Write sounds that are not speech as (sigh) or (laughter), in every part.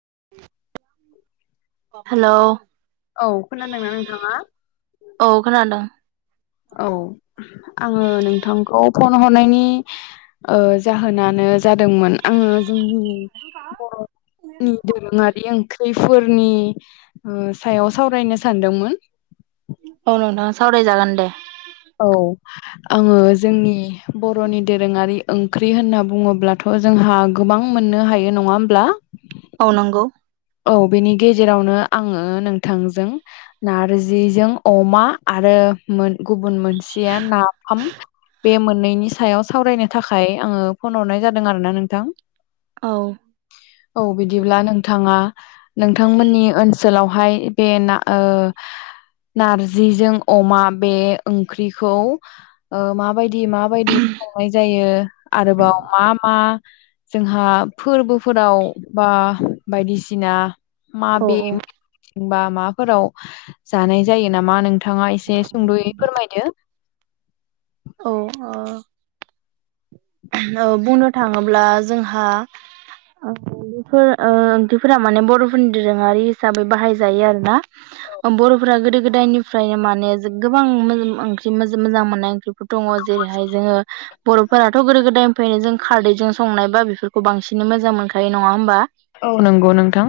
(inaudible) (inaudible) औ खोनादोंना नोंथाङा औ खोनादों औ आङो नोंथांखौ फन हरनायनि ओ जाहोनानो जादोंमोन आङो जोंनि बर नि दोरोङारि ओंख्रिफोरनि ओ सायाव सावरायनो सानदोंमोन औ नोंथाङा सावराय जागोन दे औ आङो जोंनि बर'नि दोरोङारि ओंख्रि होनना बुङोब्लाथ' जोंहा गोबां मोननो हायो नङा होमब्ला औ नंगौ औ बेनि गेजेरावनो आङो नोंथांजों नारजिजों अमा आरो गुबुन मोनसेया नाफाम बे मोननैनि सायाव सावरायनो थाखाय आङो फन हरनाय जादों आरो ना नोंथां औ औ बिदिब्ला नोंथाङा नोंथांमोननि ओनसोलावहाय बे ना ओ नारजिजों अमा बे ओंख्रिखौ माबाय दि माबायदि संनाय जायो आरोबाव मा मा जोंहा फोरबोफोराव बा बायदिसिना मा औ बे औ बा माबाफोराव जानाय जायो नामा नोंथाङा एसे सुंद'यै फोरमायदो (inaudible) औ ओ औ बुंनो थाङोब्ला जोंहा बेफोर ओ ओंख्रिफोरा माने बर'फोरनि दोरोङारि हिसाबै बाहाय जायो आरोना बर' फ्रा गोदो गोदायनिफ्रायनो माने गोबां म ओंख्रि मोजां मोननाय ओंख्रि दङ जेरैहाय जोङो बर'फोरा थ' गोदो गोदायनिफ्रायनो जों खारदैजों संनायबा बेफोरखौ बांसिनै मोजां मोनखायो नङा होमबा औ नंगौ नोंथां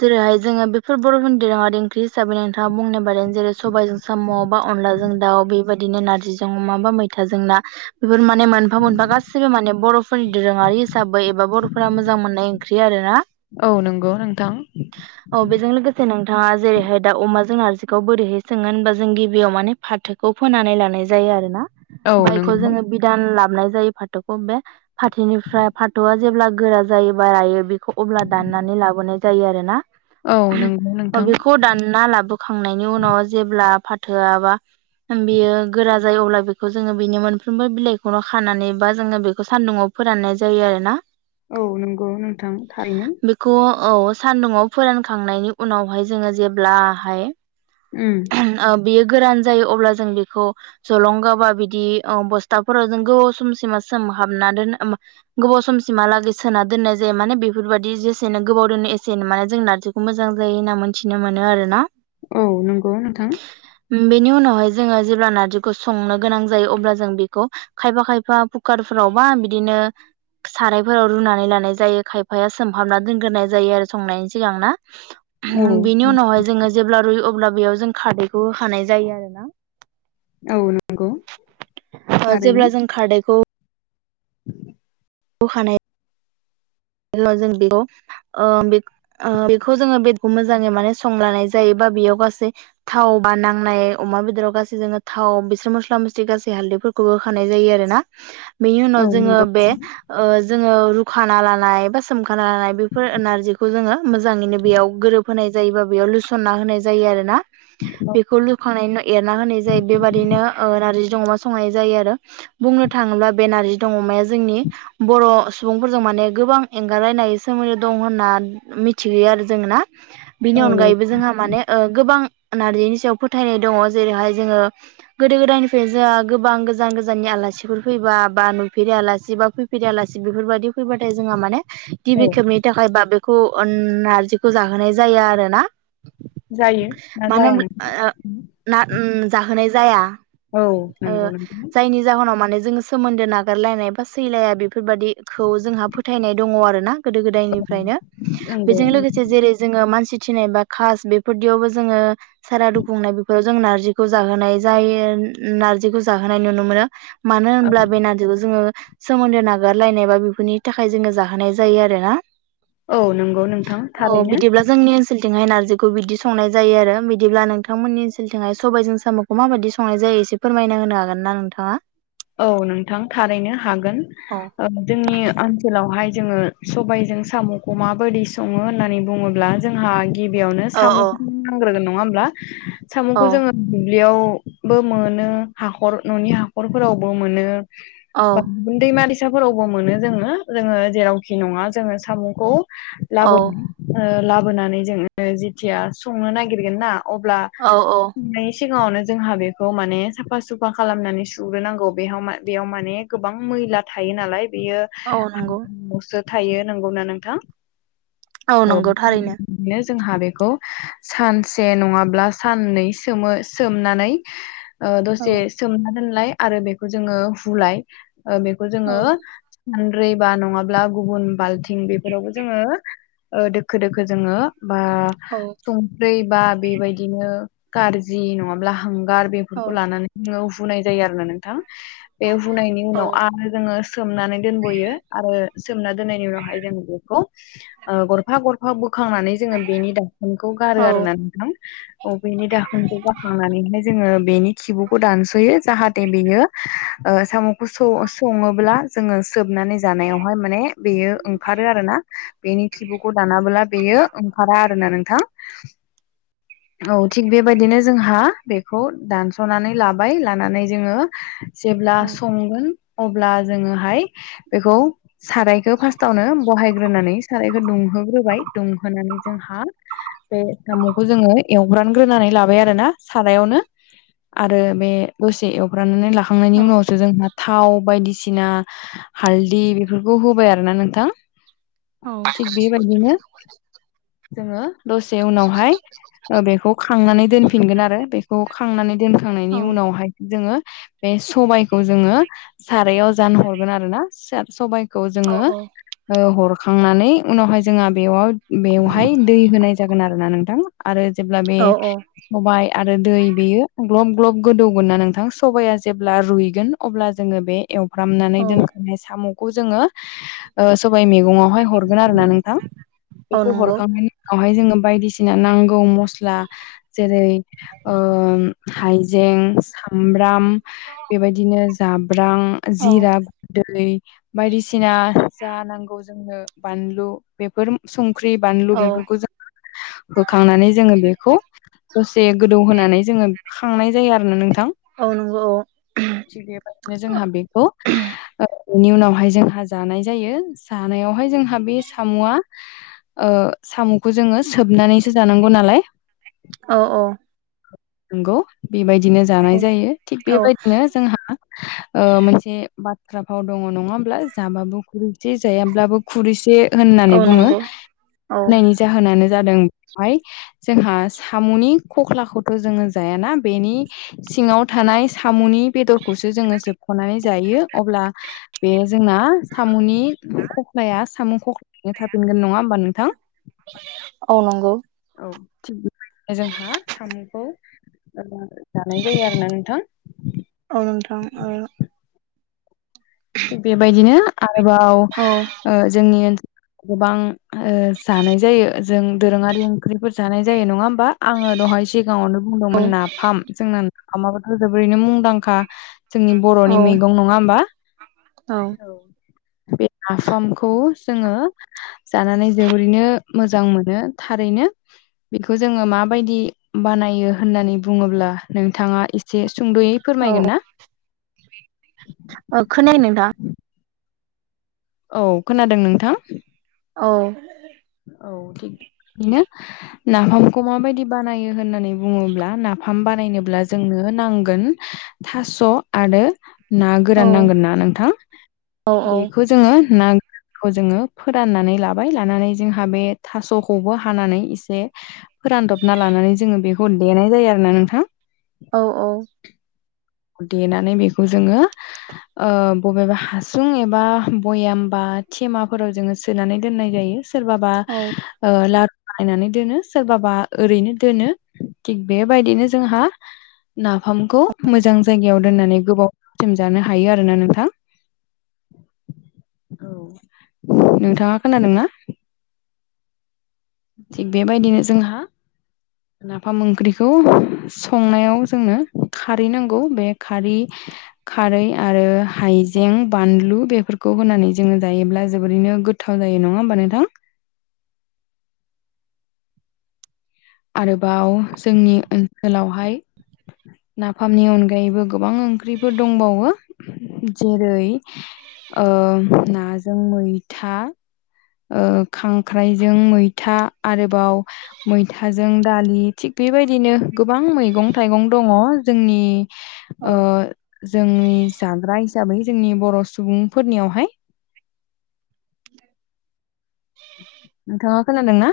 जेरैहाय जोङो बेफोर बर' हारिनि दोरोङारि ओंख्रि हिसाबै नोंथाङा बुंनाय जादों जेरै सबायजों साम' बा अनलाजों दाउ बेबादिनो नारजिजों अमा बा मैथाजों ना बेफोर माने मोनफा मोनफा गासिबो माने बर'फोरनि दोरोङारि हिसाबै एबा बर'फोरा मोजां मोननाय ओंख्रि आरोना औ नंगौ नोंथां औ बेजों लोगोसे नोंथाङा जेरैहाय दा अमा जों नारजिखौ बोरैहाय सङो होनबा जों गिबियाव माने फाथोखौ फोनानै लानाय जायो आरोना औ बेखौ नंगौ जोङो बिदान ला नाय जायो फाथौखौ बे फाथोनिफ्राय फाथौआ जेब्ला गोरा जायोबा रायो बेखौ अब्ला दा ननानै लाबोनाय जायो आरोना औ नंगौ नोंथां। बेखौ दानना लाबोखांनायनि उनाव जेब्ला फाथोआ बा बियो गोरा जायो अब्ला बेखौ जोङो बिनि मोनफ्रोमबो बिलाइ खौनो खानानै बा जोङो बेखौ सान्दुङाव फोराननाय जायो आरो ना औ नंगौ नोंथां थारैनो बेखौ औ सान्दुंआव फोरानखांनायनि उनावहाय जोङो जेब्लाहाय ओम बेयो गोरान जायो अब्ला जों बेखौ जलंगा बा बिदि ओ बस्थाफोराव जों गोबाव समसिमा सोमहाबना दोन गोबाव समसिमहालागै सोना दोननाय जायो माने बेफोरबायदि जेसेनो गोबाव दोनो एसेनो माने जों नारजिखौ मोजां जायो होनना मोनथिनो मोनो आरो ना औ नंगौ नोंथां बेनि उनावहाय जोङो जेब्ला नारजिखौ संनो गोनां जायो अब्ला जों बेखौ खायफा खायफा कुकार फोरावबा बिदिनो सारायफोराव रुनानै लानाय जायो खायफाया सोमहाबना दोनग्रोनाय जायो आरो संनायनि सिगांना औ बिनि उनावहाय जोङो जेब्ला रुइयो अब्ला बेयाव जों खारदैखौ होखानाय जायो आरो ना औ नंगौ ओ थारैनो जेब्ला जों खारदैखौ होखानाय (unintelligible) बेखौ जोङो बे मोजाङै माने संलानाय जायोबा बेयाव गासै थाव बा नांनाय अमा बेदराव गासै जोङो थाव बिसोर मस्ला मस्लि गासै हालदै फोरखौ होखानाय जायो आरो ना बेनि औ उनाव जोङो नंगौ बे ओ जोङो रुखाना ला नाय बा सोमखाना लानाय बेफोर नारजिखौ जोङो मोजाङैनो बेयाव गोरोबहोनाय जायोबा बेयाव लुसनना होनाय जायो आरोना बेखौ लुखांनायनि उनाव एरना होनाय जायो बेबादिनो ओ नारजि जों अमा संनाय जायो आरो बुंनो थाङोब्ला बे नारजिदों अमाया जोंनि बर' सुबुंफोरजों माने गोबां एंगारलायनो हायि सोमोन्दो दं होनना मिथिहोयो आरो जों ना बिनि औ नंगौ अनगायैबो जोंहा माने ओ गोबां नारजिनि सायाव फोथायनाय दङ जेरैहाय जोङो गोदो गोदायनिफ्राय जोंहा गोबां गोजान गोजाननि आल लासिफोर फैबा बा नुफेरि आलासि बा फैफेरि आलासि बेफोरबायदि फैबा थाय जोंहा माने गिबि औ खेबनि थाखाय बा बे खौ ओन नारजिखौ जाहोनाय जायो आरो ना जायो ना मानो जाया नोंथां (unintelligible) ना जाहोनाय जाया औ ओ नंगौ नोंथां जायनि जाहोनाव माने जों सोमोनदो नागारलायनाय बा सैलाया बेफोरबायदिखौ जों फोथायनाय दङ आरोना गोदो गोदायनिफ्रायनो नंगौ बेजों लोगोसे जेरै जोङो मानसि थिनाय बा खास बेफोरदियावबो जोङो सारादु खुंनाय बेफोराव जों नारजिखौ जाहोनाय जायो नारजिखौ जाहोनाय नुनो मोनो मानो होनब्ला नोंथां। बे नारजिखौ जोङो सोमोन्दो नागारलायनाय बा बेफोरनि थाखाय जोङो जाहोनाय जायो आरोना औ नंगौ नोंथां ओ थारैनो बिदिब्ला जोंनि ओनसोलनि थिंहाय नारजिखौ बिदि संनाय जायो आरो बिदिब्ला नोंथांमोननि ओनसोलनिथिंहाय सबायजों साम'खौ माबायदि संनाय जायो? एसे फोरमायना होनो हागोन ना नोंथाङा औ नोंथां थारैनो हागोन औ ओ जोंनि ओन सोलावहाय जोङो सबायजों साम'खौ माबोरै सङो होननानै बुङोब्ला जोंहा गिबियावनो औ औ साम'खौ नांग्रोगोन नङा होमब्ला औ साम'खौ जोङो दुब्लियावबो मोनो हाखर न'नि हाखरफोरावबो मोनो दैमा दैसाफोरावबो मोनो जोङो जोङो जेरावखि नङा जोङो साम'खौ औ लाबो ओ लाबोनानै जोङो जेथिया संनो नागिरगोन ना अब्ला औ औ संनाय सिगाङावनो जोंहा बेखौ माने साफा सुफा खालामनानै सु सुग्रोनांगौ बे बेयाव माने गोबां मैला थायो नालाय औ नंगौ बेयो (inaudible) थायो नंगौना नोंथां औ नंगौ थारैनो औ (inaudible) जोंहा बेखौ सानसे नङाब्ला साननै सोमो सोमनानै ओ दसे सोमना दोनलाय आरो बेखौ जोङो हुलाय ओ बेखौ जोङो सानद्रिबा नङाब्ला गुबुन बालथि बेफोरावबो जोङो ओ दोखो दोखो जोङो बा संख्रि बा बेबायदिनो खारज्रि नङाब्ला हां गार बेफोरखौ लानानै जोङो हुनाय जायो आरोना नोंथां बे हुायनायनि उनाव आरो जोङो सोमनानै दोनबावो आरो सोमना दोननायनि उनावहाय जों बेखौ गरफा गरफा हुखांनानै जोङो बेनि दाखोनखौ गारो औ आरोना नोंथां औ बेनि दाखोनखौ गारखांनानैहाय जोङो बेनि खिबुखौ दानस'यो जाहाथे बेयो साम'खौ सङोब्ला जोङो सोबनानै जानायावहाय माने बेयो ओंखारो आरोना बेनि खिबुखौ दानाबोला बेयो ओंखारा आरोना नोंथां औ थिग बेबायदिनो जोंहा बेखौ दानस'नानै लाबाय लानानै जोङो जेब्ला औ संगोन अब्ला जोङोहाय बेखौ सारायखौ फार्स्ट आवनो बहाय ग्रोनानै सारायखौ दुंहोग्रोबाय दुंहोनानै जोंहा बे साम'खौ जोङो एव एवग्रोनानै लाबाय आरोना सारायावनो आरो बे द एवफ्रामनानै लाखांनायनि उनावसो जोंहा थाव बायदिसिना हालदै बेफोरखौ होबाय आरोना नोंथां थिग बेबादिनो जोङो दसे उनावहाय बेखौ खांनानै दोनफिनगोन आरो बेखौ खांनानै दोनखांनायनि औ उनावहाय जोङो बे सबाइखौ जोङो सारायाव जानहरगोन आरोना स सबाइखौ जोङो हरखांनानै उनावहाय जोंहा बेयाव बेवहाय दै होनाय जागोन आरो ना नोंथां आरो जेब्ला बे औ सबाइ आरो दै बेयो ग्लब- ग्लब गोदौगोन ना नोंथां सबाइया जेब्ला रुइगोन अब्ला जोङो बे एवफ्रामनानै दोनखानाय साम'खौ जोङो सबाइ मैगङावहाय हरगोन आरोना नोंथां औ बेखौ नंगौ हरखांनायनि उनावहाय जोङो बायदिसिना नांगौ मस्ला जेरै हाइजें सामब्राम बेबायदिनो जा जाब्रां औ जिरा गुन्दै बायदिसिना जा नांगौ जोंनो बानलु बेफोर संख्रि बानलु औ बेफोरखौ जों होखांनानै जोङो बेखौ दसे गोदौ होनानै जोङो खांनाय जायो आरो थिग औ नंगौ बेबादिनो जोंहा बेखौ बेनि उनावहाय जोंहा जानाय जायो जानायावहाय जोंहा बे साम'आ साम'खौ जोङो सोबनानैसो जानांगौ नालाय औ औ नंगौ बेबायदिनो जानाय जायो थिग औ बेबायदिनो जोंहा मोनसे बा बाथ्रा फाव दङ नङा होमब्ला जाबाबो खुरैसे जायाब्लाबो खुरैसे होननानै औ बुङो नंगौ औ होनायनि जाहोनानो जादों बेहाय जोंहा साम'नि खख्लाखौ खौ जोङो जायाना बेनि सिङाव थानाय साम'नि बेदरखौसो जोङो सोबख'नानै जायो । यो अब्ला बे जोंना साम'नि खख्लाया साम' खख्लायैनो थाफिनगोन ना नङा होमबा नोंथां? औ नंगौ। औ थिग बेबादिनो जोंहा साम'खौ जानाय जायो आरो ना नोंथां। औ नोंथां औ थिग बेबायदिनो आरोबाव औ ओ जोंनि ओन गोबां ओ जानाय जायो जों दोरोङारि ओंख्रिफोर जानाय जायो नङा होम बा आङो दहाय सिगाङावनो बुंदोंमोन नाफाम जों नाफामाबथ' जोबोरैनो मुंदांखा जोंनि औ बर'नि मैगं नङा होमबा? औ बे नाफामखौ जोङो जानानै जोबोरैनो मोजां मोनो थारैनो‌। बेखौ जोङो माबायदि बानायो होननानै बुङोब्ला नोंथाङा एसे सुंद'यै औ फोरमायगोन ना? औ खोनायो नोंथां औ खोनादों नोंथां। औ। औ थिग बेनो नाफामखौ माबायदि बानायो होननानै बुङोब्ला नाफ फाम बानायनोब्ला जोंनो नांगोन थास' आरो ना औ गोरान नांगोन ना नोंथां औ बेखौ जोङो नाखौ जोङो फोराननानै लाबाय लानानै जोंहा बे थास'खौबो हानानै एसे फोरानदबना लानानै जोङो बेखौ देनाय जायो आरो ना नोंथां । औ औ। देनानै बेखौ जोङो ओ बबेबा हासुं एबा बयाम बा थेमाफोराव जोङो सोनानै दोननाय जायो । सोरबाबा ओ ला बानायनानै दोनो सोरबाबा ओरैनो दोनो थिग बेबायदिनो जोंहा नाफामखौ मोजां जायगायाव दोननानै गोबावसिम जानो हायो आरोना नोंथां। औ नोंथाङा खोनादोंना? थिग बेबायदिनो जोंहा नाफाम ओंख्रिखौ संनायाव जोंनो खारै नांगौ बे खारै खारै आरो हाइजें बानलु बेफोरखौ होनानै जोङो जायोब्ला जोबोरैनो गोथाव जायो नङा होमबा नोंथां? आरोबाव जोंनि ओनसोलावहाय नाफामनि अनगायैबो गोबां ओंख्रिफोर दंबावो जेरै ओ नाजों मैथा। ओ खांख्राइजों मैथा आरोबाव मैथाजों दालि थिग बेबायदिनो गोबां मैगं थाइगं दङ जोंनि ओ जोंनि जाग्रा हि साबै जोंनि बर' सुबुंफोरनियावहाय। नोंथाङा खोनादोंना?